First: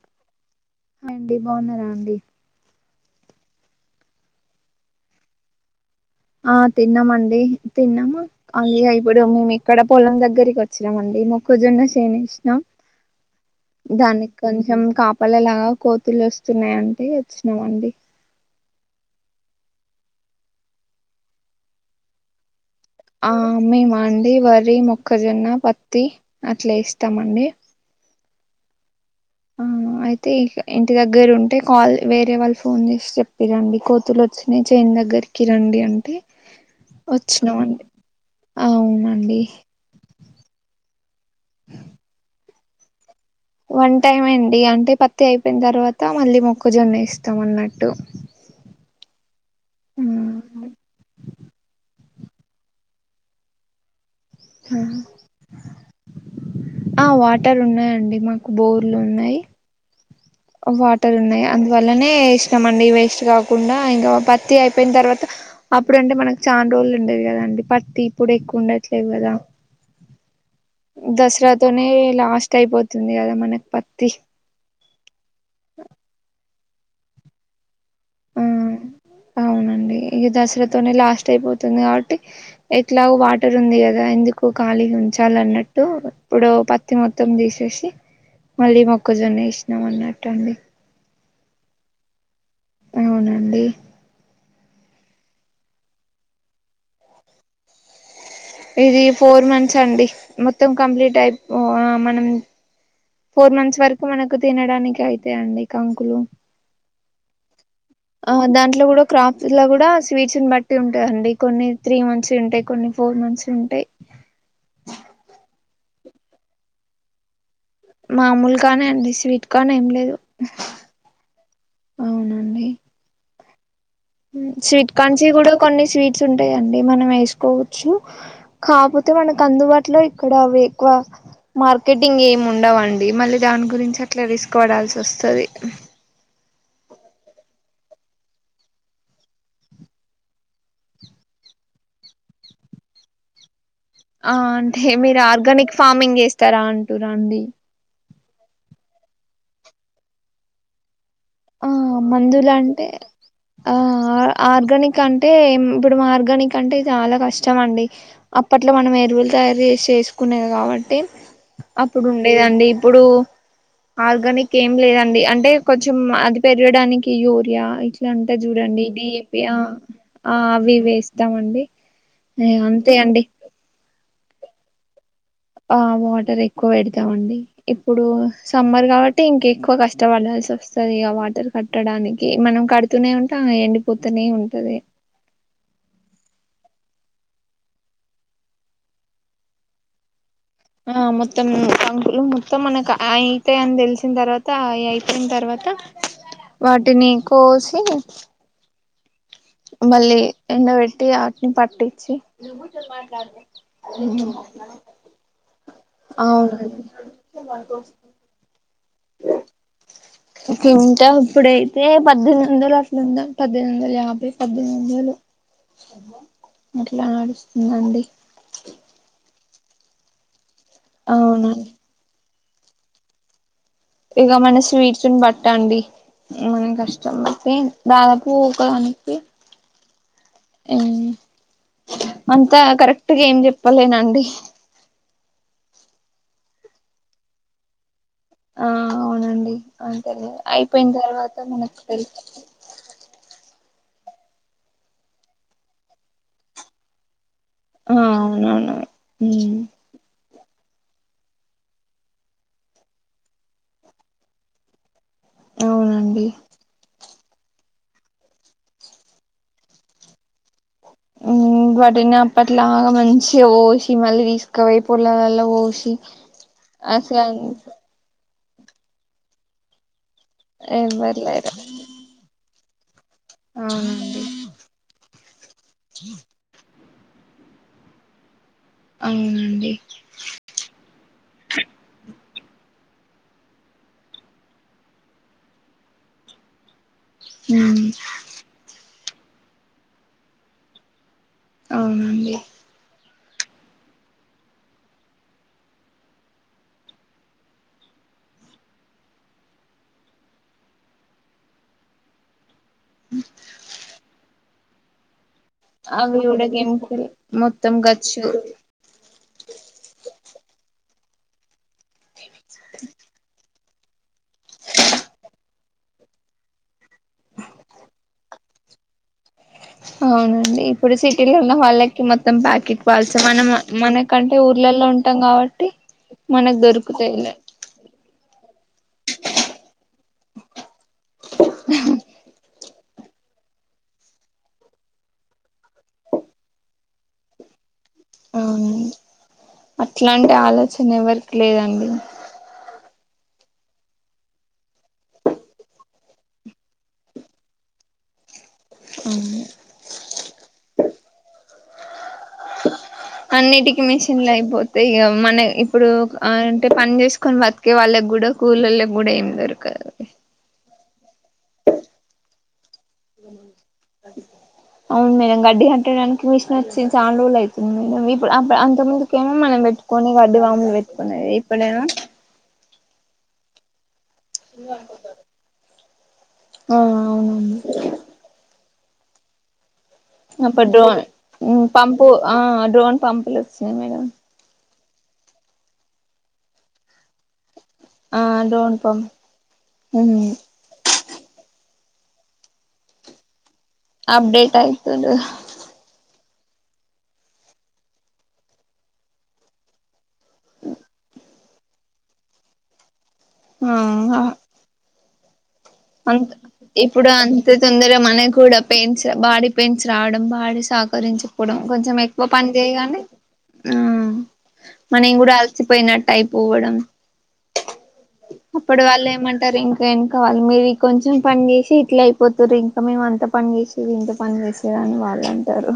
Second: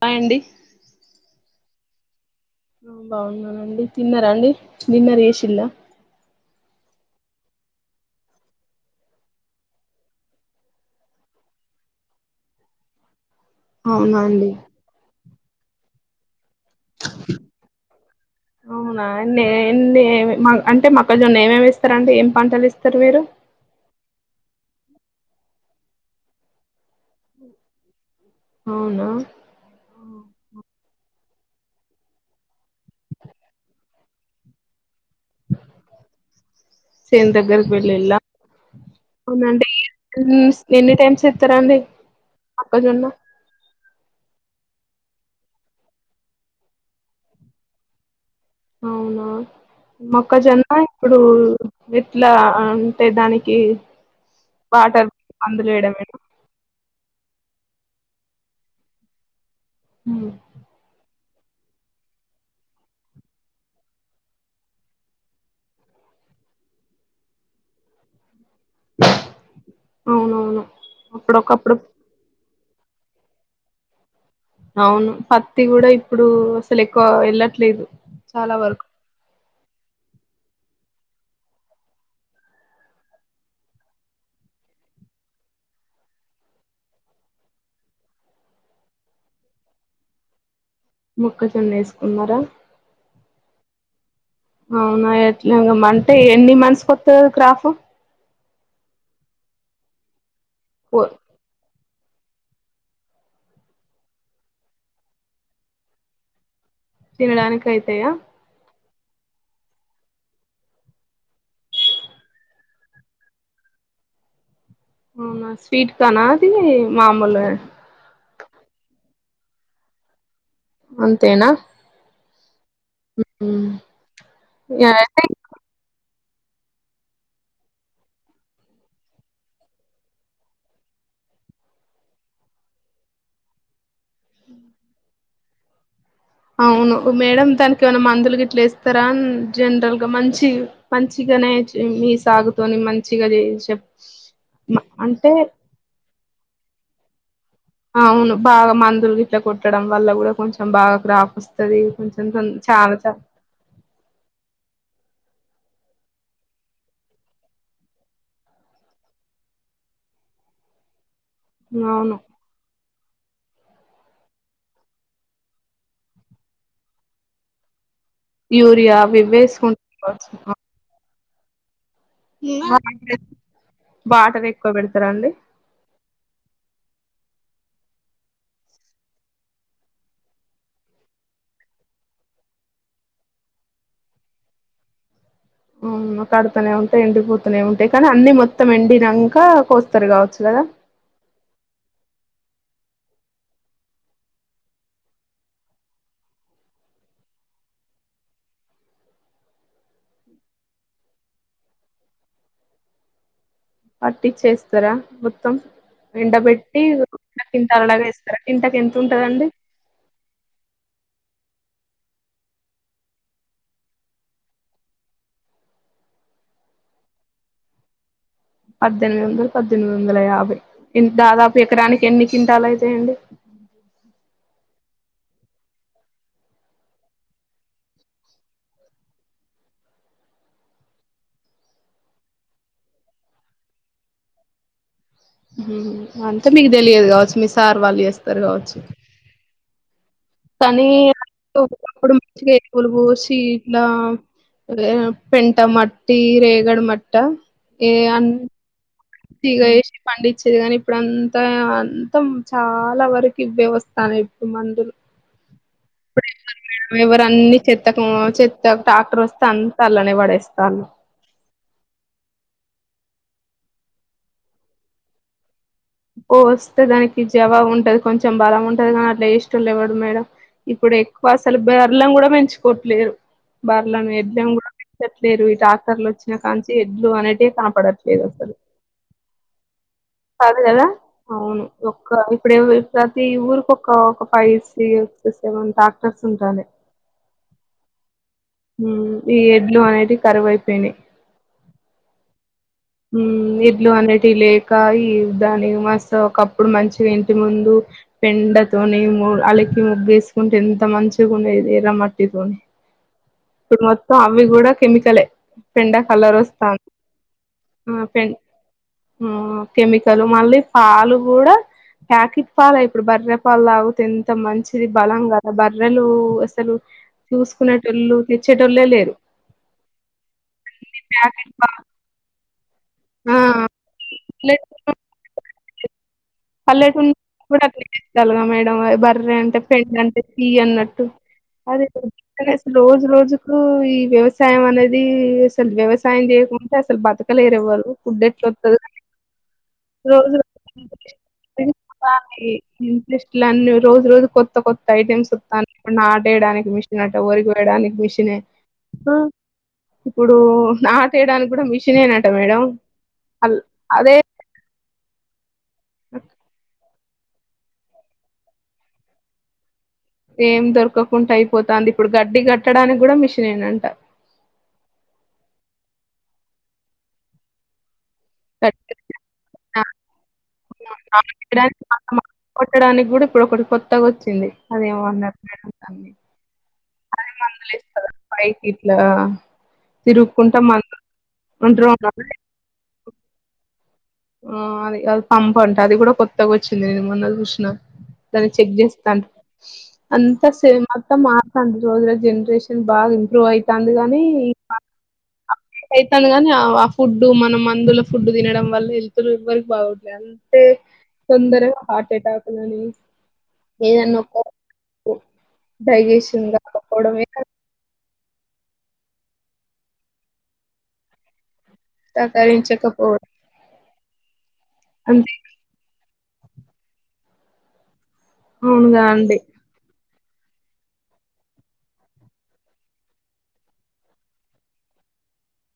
Bye అండి hi అండి బాగున్నారా అండి హా బాగున్నానండి తిన్నారా అండి డిన్నర్ చేసిల్లా ఆ తిన్నామండి తిన్నాము అలా ఇప్పుడు మేము ఇక్కడ పొలం దగ్గరికి వచ్చినం అండి మోక్కజొన్న చెను వేసినాం దానికి అవునండి కొంచెం కాపలలాగా కో పిల్లాస్ వస్తున్నాయండి వచ్చినాయండి ఎన్ని అంటే మొక్కజొన్న ఏమేమి ఎస్తార అంటే ఏం పంటలు ఎస్తారు ఆ మేమ అండి వరి రి మొక్కజొన్న పత్తి అట్లా ఎస్తామండి అవునా ఆ అయితే ఈ ఇంటిద దగ్గర ఉంటే కాల్ వేరే వాళ్ళు ఫోన్ చేసి చెప్పిరండి కోతులు వచ్చినాయి చేన్ దగ్గర చెన్ దగ్గరకి వచ్చినామండి వెళ్ళిళ అవునండి ఎ ఎన్ని టైమ్స్ ఎస్తారా అండి మొక్కజొన్న వన్ టైం అండి అంటే పత్తి అయిపోయిన తర్వాత మళ్ళీ మొక్కజొన్న వేస్తాం అన్నట్టు అవునా మొక్కజొన్న ఇప్పుడు ఎట్ల అంటే దానికి వాటర్ మందులు వేయడంమేన ఆ వాటర్ ఉన్నాయండి మాకు బోర్లు ఉన్నాయి హూ వాటర్ ఉన్నాయి అందువల్లనే ఎసినాం అండి వేస్ట్ కాకుండా ఇంకా పత్తి అయిపోయిన తర్వాత అప్పుడు అంటే మనకు చాలా రోజులు ఉండది కదండి పత్తి ఇప్పుడు ఎక్కువ ఉండట్లేదు కదా అవునవును అప్పుడొకప్పుడు దసరాతోనే లాస్ట్ అయిపోత స్తుంది కదా మనకి పత్తి అవును పత్తి కూడా ఇప్పుడు లేక్కువ వెళ్ళట్లేదు చాలా వరకు ఇలతోనే లాస్ట్ అయిపోతుంది కాబట్టి ఎట్లా వాటర్ ఉంది కదా ఎందుకు ఖాళీ ఉంచాల అన్నట్టు ఇప్పుడు పత్తి మొత్తం తీసేసి మళ్ళీ మొక్కజొన్న ఇసినాం అన్నట్టు అండి మోక్కజొన్న వేస్తున్నారా అవునండి అవునా ఎట్లమ్ అంటే ఎన్ని మంత్స్కి వత్తది అది క్రాఫ్ ఇది ఫోర్ మంత్స్ అండి మో త్తం ఫోర్. కంప్లీట్ అయిపో ఆ మనం ఫోర్ మంత్స్ వరకు మనకు తినడానికి అయితయి అండి కంకులు. తినడానికి అయితయా? క్రాఫ్స్ లో కూడా స్వీట్స్ బట్టి ఉంటాయండి కొన్ని త్రీ మంత్స్ ఉంటాయి కొన్ని ఫోర్ మంత్స్ ఉంటాయి. అవునా స్వీట్ కానా అది మాములా మామూలు కానే అండి స్వీట్ కాన్ ఏం లేదు. అంతేనా మ్మ్ మ్మ్ స్వీట్ కాన్స్ కూడా కొన్ని స్వీట్ స్ ఉంటాయిడి మనం వేసుకోవచ్చు కాపోతే మనకు అందుబాటులో ఇక్కడ అవి ఎక్కువ మార్కెటింగ్ ఏమి ఉండవండి. మళ్ళీ దాని గురించి అట్లా రిస్క్ వడాల్సి వస్తది. ఆ అవును ఓ మేడం తనకి ఏమైనా మందులు గిట్ల ఇస్తారా జనరల్ గా మంచి మంచిగానే మీ సాగుతోని మంచిగా చే చెప్ ఆ అంటే మీరు ఆర్గానిక్ ఫార్మింగ్ చేస్త్ తరా అంటురా అండి. అవును బాగా మందులు గిట్ల కొట్టడం వల్ల కూడా కొంచెం బాగా క్రా ఆ మందులు అంటే ఆ ఆర్గానిక్ కంటే ఇప్పుడు ఆర్గానిక్ అంటే చాలా కష్టం అండి. అప్పట్లో మనం ఎరువులు తయారు చేసి ఏసుకునేది కాబట్టి అప్పుడు అవును ఉండేదండి ఇప్పుడూ ఆర్గానిక్ ఏం లేదండి అంటే కొంచెం అది పెరగడానికి యూరియా ఇ ట్ల ఉంటది చూడండి యూరియా డీ అవి ఏ ఇవి పి ఆ ఆ అవి వేస్ త్తమండి ఏ బాటర్ ఎక్కువ పెడతరా అండి ఆ వాటర్ ఎక్కువ పెడతామండి. ఇప్పుడు సమ్మర్ కాబట్టి ఇంకెక్కువ కష్టపడాల్సి వస్తుది, ఇగ వాటర్ కట్టడానికి మనం కడుతూనే ఉంటే ఆమె ఎండిపోతునే ఉంటది. మ్మ్ కడుతనే ఉంటే ఎండిపోతునే ఉంటాయి కానీ అన్ని మొత్తం ఎండినంక కోస్తరు కావచ్చు‌! ఆ మొత్తం కంకులు తే మనకు అయితయి అని తెల్సిన తర్వాత అవి అయిపోయిన తర్వాత వాటిని కోసి, మళ్ళీ ఎండవెట్టి వాటిని పట్టిచ్చి పట్టిచ్చేస్తారా మొత్తం అవునండి ఎండబెట్టి కింటల్ లాగ ఏస్తరా కింట కెం తుంటదండి తింటా ఇప్పుడైతే పద్దెనిమిది వందలు అట్లుంద పద్దెనిమిది వందలు యాభై పద్దెనిమిది వందలు అట్లా నడుస్తుందండి. పద్దెనిమిది వందలు, పద్దెనిమిది వందల యాభై. ఇన్ దాదాపు అవునండి ఎకరానికి ఎన్ని కింటాలయితయండి ఇగ మన స్వీడ్స్ని బట్టి అండి మన కష్టం బట్టి దాదాపు ఒకదానికి మ్ అంతా కరెక్ట్గా ఏం చెప్పలేనండి. అంత మీకు తెలియదు కావచ్చు మీ సార్ వాళ్ళు చేస్ ఆ అవునండి ఆ తెలియదు. [inaudible] ఇట్లా పెంట మట్టి రేగడ మట్ట ఏ ఆ అన్ అవునవును ఉమ్ తీగ ఏసీ పండి వచ్చేది కానీ ఇప్పుడు అంతా అంతా చాలా వరకు ఇవ్వే వస్తాన్నాయి ఇప్పుడు మందులు అవునండి [unintelligible] అన్ని చెత్తకు చెత్త ట్రాక్టర్ వస్తే అంత అల్లనే పడేస్తండ్లు ఉ వాటినే అప్పట్లాగా మంచిగా పోసి మళ్ళీ తీసుకపోయి పోలాలలో పోసి కోస్తే దానికి అసలు జవాబు ఉంటది కొంచెం కొంచం బలం ఉంటుంది కానీ అట్లా చేసేటోళ్ళు ఎవరున్నారు ఈడ ఇప్పుడు ఎవ్వరు ఎక్కువ లేరు అసలు బర్రెలులను కూడా పెంచు కొట్లేరు బర్రెలు అవునండి పెట్టినం [unintelligible] లేరు డాక్టర్లు వచ్చిన కాడా నుంచి చేడ్లు అనేటివి కనపడట్లేదు అసలు అవునండి కాదు కదా అవును ఒక్క ఇప్పుడు ప్రతి ఊరి ఒక ఒక ఫైవ్ సి సెవెన్ డాక్టర్స్ ఉంటన్నాయ్ ఉమ్ ఉ ఈ ఎడ్లు అనేటివి కరువైపోయినాయి అవునండి ఉమ్ ఎడ్లు అనేటివి లేక ఈ దాని మస్తు ఒకప్పుడు మంచిగా ఇంటి ముందు పెండతోని అలకి ముగ్గుగేసుకుంటే ఎంత మంచిగా ఉండేది ఎర్రమట్టితోని. ఇప్పుడు మొత్తం అవి కూడా కెమికలే పెండ అవి కలర్ కూడా వస్తాంది కెమికల్ ఏ మెత్ ఆ పెన్ ఆ కెమికల్ మళ్ళా పాలు కూడా ప్యాకెట్ పాలే ఇప్పుడు బర్రె పాలతగు ఎంత మంచిది బలం కదా బర్రలు అసలు చూసుకునేటోళ్ళు తెచ్చేటోళ్లే లేరు. అవునండి ఇప్పుడు సిటిలో ప్యాకెట్ ఉన్న పాలు వాళ్ళకి మొత్తం త్తం ప్యాకెట్ పాల్సు ఆ మనం మనకంటే ఊర్లలో ఉంటాం కాబట్టి మనకు పల్లెటూర్లో దొరుకుతాయిలే కూడా అట్లే స్తాలుగా మేడం బర్ర అంటే పెండ అంటే చి అన్నట్టు అదే అసలు రోజు రోజుకు ఈ వ్యవసాయం అనేది అసలు వ్యవసాయం చేయకుంటే అసలు బతకలేరు ఎవ్వరు ఫుడ్ ఎట్లా వత్తది అవునండి రోజు అట్లాంటి రోజు ఆలోచన ఎవరికి లేదండి. ఈ టెస్టులన్నీ రోజు రోజు కొత్త కొత్త ఐటెమ్స్ వత్తాన్నాయి నాటేయడానికి మిషినే అట, వరి కోయడానికి మిషనే అవును ఇప్పుడు నాటేయడానికి కూడా మిషినే అంట మేడం. అన్నిటికి అదే మిషన్లయిపోతే ఇగ. మొన్నే. [unintelligible] ఇప్పుడు అంటే పని చేసు. కాని బతికే వాళ్ళకి కూడా, కూలోళ్ళకి కూడా ఏమ్ దొరకదు. ఏం దొరకకుండా అయిపోతాంది ఇప్పుడు గడ్డిగా గగ్ అవును మళ్ల మధ్యానం. [unintelligible] పెట్టడానికి మెషిన్ వచ్చి చాలారోజులు ఐతుంది మేడమ్ ఇప్. అంత అంత ముందుకేమో మనం పెట్. [unintelligible] పెట్టడానికి కొని వడ్డవాముల పెట్. [inaudible] కొట్టడానికి కూడా ఇప్పుడు ఒకటి కొత్. త్తగ వచ్చింది అదేమోన్నారు మేడం. అన్నీ. ఆ అదే అవునండి మందులేస్తదా పైకిట్లా. అప్పుడు డ్రోన్ పంపు ఆ డ్రోన్ పంపులు వచ్చినాయి మేడమ్. ఆ అది అది పంపు అంట అది కూడా కొత్తగా వచ్చింది నేను మొన్న చూసిన. ఆ దాన్ని చెక్ డ్రోన్ పంప్ చేస్తాంది. ఉమ్, అంతా సేమ్ మొత్తం మారతాంది. రోజు రోజు జనరేషన్ బాగా ఇంప్రూవ్ అయితు అప్డేట్ ఆయితుంది. సర్లేగాని ఆ ఫుడ్ మన మందుల ఫుడ్ తినడం వల్ల ఎంత. ఎవరికి [unintelligible] బాగుండట్లే అంతే తొందరగా హార్ట్ అటాక్ అని ఆ డైజెషన్ ఇప్పుడు కాకపోవడమే అంతే తొందరగా మన కూడా పెయిన్స్ బాడీ పెయిన్స్ రావడం, బాడీ సహకరించపోవడం. కొంచెం ఎక్కువ పని చేయగానే, సహకరించకపోవడం ఆ మనం కూడా అంతే అలసిపోయినట్టు. టైపోవడం అప్పుడు అవునుగా వాళ్ళు అండి ఏమంటారు? ఇంకేం. కావాలి మే [unintelligible] కొంచెం పని చేసి ఇట్లా అయిపోతారు ఇంకా మేము అంత పని చేసి ఇది ఇంత పని చేశాం అని వాళ్ళు అంటారు.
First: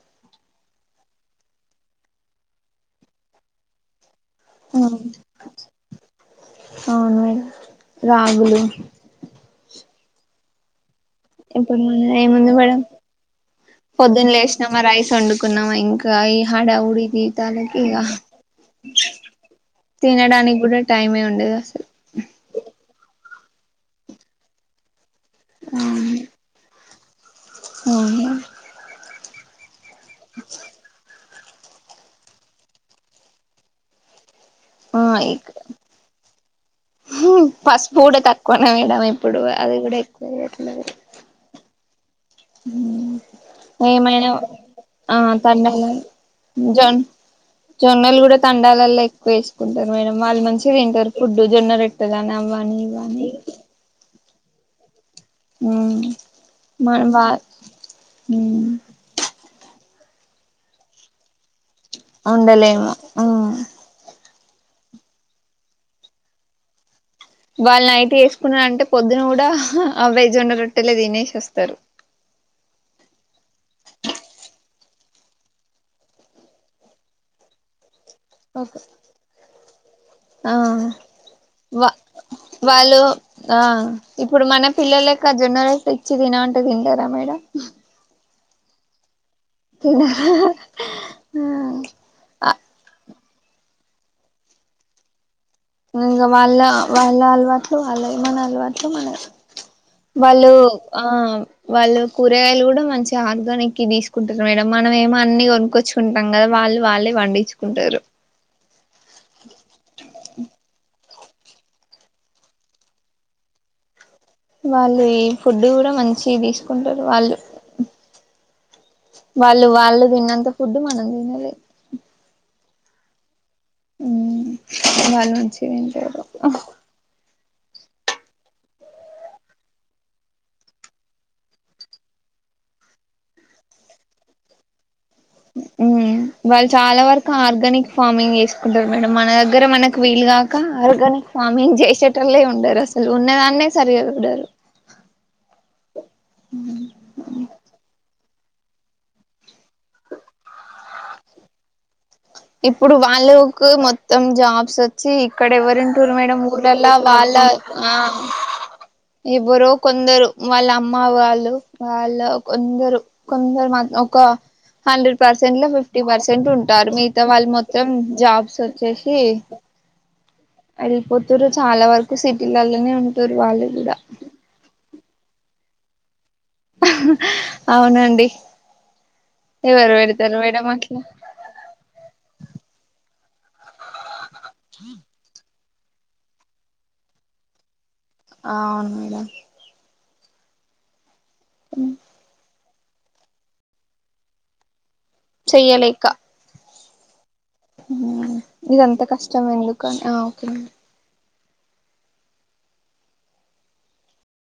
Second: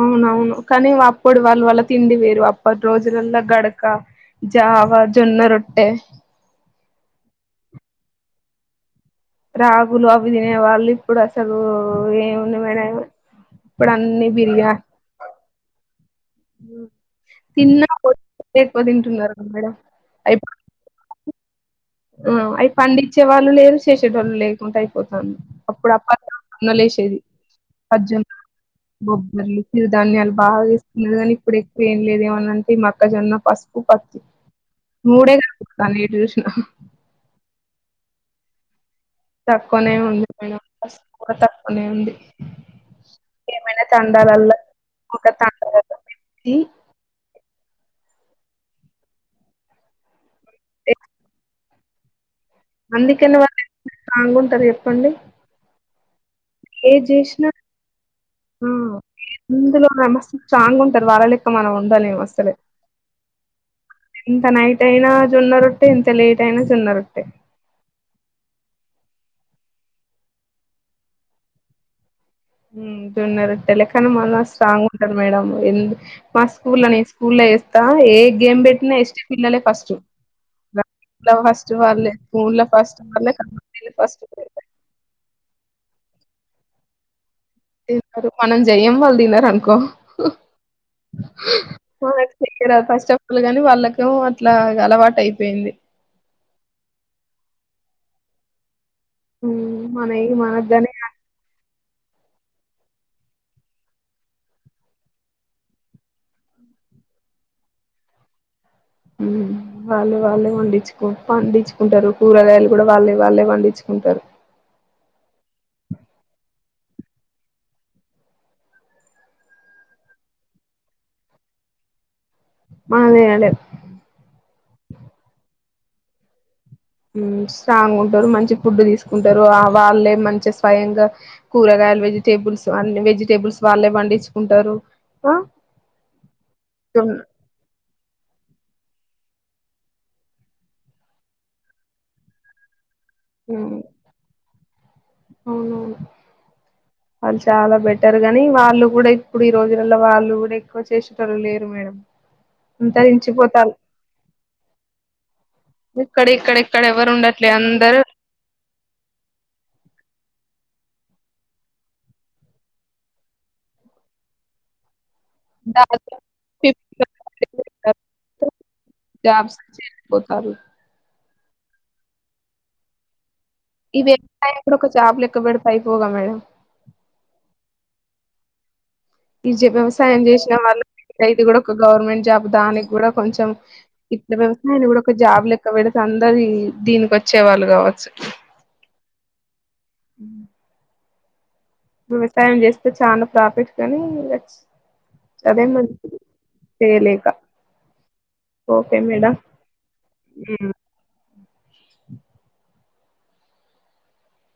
అవునవును. కానీ అప్పుడు వాళ్ళు వాల్ల తిండి వేరు, అప్పటి రోజులల్లో గడక జావ, జొన్న రొట్టె. అవును, మేడమ్ రాగులు. రాగులు అవి తినేవాళ్ళు ఇప్పుడు మ ఏముంది మేడం ఇప్పుడు అన్ని పొద్దున్న లేసినామా బిర్యానీ రైస్ వండుకున్నామా ఇంకా ఇకా ఈ హడావుడి జీవితాలకి తిన్నా ఇక పొద్దు ఎక్కువ తింటున్నారు మేడం అయి తినడానికి కూడా టైమే ఉండదు అసలు ఆ అయి పండిత్ వచ్చే వాళ్ళు లేరూ చేసే టోల్లు లేకుంటె పోతుంది అప్పుడులే [unintelligible] సది [unintelligible] అర్జున్ [unintelligible] మ [unintelligible] మీ దాన్ని అలా బాగా ఇస్తున్నారు కానీ ఇప్పుడు ఎక్కువ ఏం లేదేమనంటే ఈ మొక్కజొన్న పసుపు పత్తి ఆ మూడే కానొత్తన్నాయి ఎటు చూసినా పసుపు కూడా తక్కువనే మేడం ఇప్పుడు అది తక్కువనే కూడా ఉంది ఎక్కువ వేయట్లేదు మేడం అనే ఉంది ఏమైనా ఆ ఒక తండలలో తండాలల్ల పెట్టి జూన్ జోన్నలు కూడా తండాలల్లో ఎక్కువ వేసుకుంటారు మేడం వాళ్ళు మంచి తింటారు ఫుడ్ జోన్న రోటే [unintelligible] అన్న కింద పడ్డట్టున్నాయిగా బాగా ఉంటే చెప్పండి ఉవ్ మన ఏది బాస్ హ్మ్మ్ ఇందులో మన మాస్త్ స్ట్రాంగ్ ఉంటారు వాళ్ళ లెక్క మనంఉ ఉండలేమువు ఇంత నైట్ అయినా జున్న రొట్టె ఇంత లేట్ అయినా జోన్న రొట్టె వాళ్ళు నైట్ చేసుకున్నారంటే పొద్దున్న కూడా అవె జొన్న రొట్టెలే తినేసి వస్తారు జొన్న రొట్టె లె కానీ మళ్ళ స్ట్రాంగ్ ఉంటారు మేడం మా స్కూలో నేను స్కూల్లో చేస్తా ఏ గేమ్ పెట్టినా ఎస్టీ పిల్లలే ఫస్ట్ ఆ ద వా ఫస్ట్వాళ్ళే ఊర్లో వాళ్ళు ఫస్ట్ వాళ్ళే ఆ స్కూల్ లో ఫస్ట్ తెచ్చి తినమంటే తినలేరా మేడం పేపరు మనం చేయం వాళ్ళు తినరు అనుకో వాళ్ళు ఎక్కడానికి బస్సు స్టాప్ అల్లుడు అని వాళ్ళకేమో అట్లా అలవాటు అయింది ఇక వాళ్ళ వాళ్ళ అలవాటు సో వాళ్ళయే మన అలవాటు హ్మ్ మనయి వాళ్ళు మనకుగాని ఆ వాళ్ళు కూరగాయలు గూడా మంచి ఆర్గానిక్ తీసుకుంటరు మేడం మనం ఏమో అన్ని కొనుక్కొచ్చుకుంటాం గదా వాళ్ళు వాళ్ళే పండించుకుంటురు ఉమ్ వాళ్ళు వాళ్ళే వడ్డీ చు పండించుకుంటరు కూరగాయలు కూడా వాళ్ళే వాళ్ళే పండించుకుంటరు వాళ్ళు ఈ ఫుడ్ కూడా మంచి తీసుకుంటారు వాళ్ళు వాళ్ళు వాళ్ళు తిన్నంత ఫుడ్ మనం తినలేమ్ మనంమ్ తిన్లేమ్ మ్ వాళ్ళు మంచి తింటరు ము స్ట్రాంగ్ ఉంటరు మంచి ఫుడ్ తీసుకుంటారు ఆ వాళ్ళే మంచిగా స్వయంగా కూరగాయలు వెజిటేబుల్స్ అన్ని వెజిటేబుల్స్ వాళ్ళే పండించుకుంటరు మ్ వాళ్ళు చాలా వరకు ఆర్గానిక్ ఫార్మింగ్ చేసుకుంటరు మేడం మన దగ్గర మనకు వీలు గాక ఆర్గానిక్ ఫార్మింగ్ చేసేటో లే ఉండరు అసలు ఉన్నదాన్నే సరిగాచూడరు అవునవును వాళ్ళు చాలా బెటర్ గాని వాళ్ళు కూడా ఇప్పుడు ఈ రోజులలో వాళ్ళు గూడా ఎక్కువ చేసేటోలు లేరు మేడం ఇప్పుడు అంతా వాళ్ళకు ఇంచిపోతారు మొత్తం జాబ్స్ వచ్చి ఇక్కడ ఎవరుంటురు ఇక్కడ మేడం ఇక్కడ ఇక్కడ ఊళ్ళలా ఎవరు వాళ్ళఆ ఉండట్లే అందరు ఎవరో కొందరు వాళ్ళ అమ్మ వాళ్ళు వాళ్ళ కొందరు కొందరు మా ఒక హండ్రె పర్సెంట్ లో ఫిఫ్టీ పర్సెంట్ ఉంటారు మీ వాళ్ళు మొత్తం జాబ్స్ వచ్చేసి పోతారు దరు చాలా వరకు సిటీలలోనే ఉంటురు వాళ్ళు కూడా ఈ వ్యవసాయం కూడ ఒక జాబ్ లెక్కా పెడితే అయోపోవుగా మేడమ్ అవునండి ఈజ ఎవరు వ్యవసాయం పెడతారు చేసిన మేడం వాళ్ళు అట్లా ఇది కూడా ఒక గవర్నమెంట్ జాబ్ దానికి గూడా కొంచెం ఇప్ వ్యవసాయం కూడా ఒక జాబ్ లెక్క ఇట్ల పెడితే అందరు దీనికి వచ్చే వాళ్ళు కావచ్చు అవును మేడం ఉమ్ వ్యవసాయం చేస్తే చాలా ప్రాఫిట్స్ గానీ చేయలేక చేయలేక మ్ ఇగ అంత ఓకే మేడం కష్టం ఎందుకని అ ఓకే అండి [inaudible]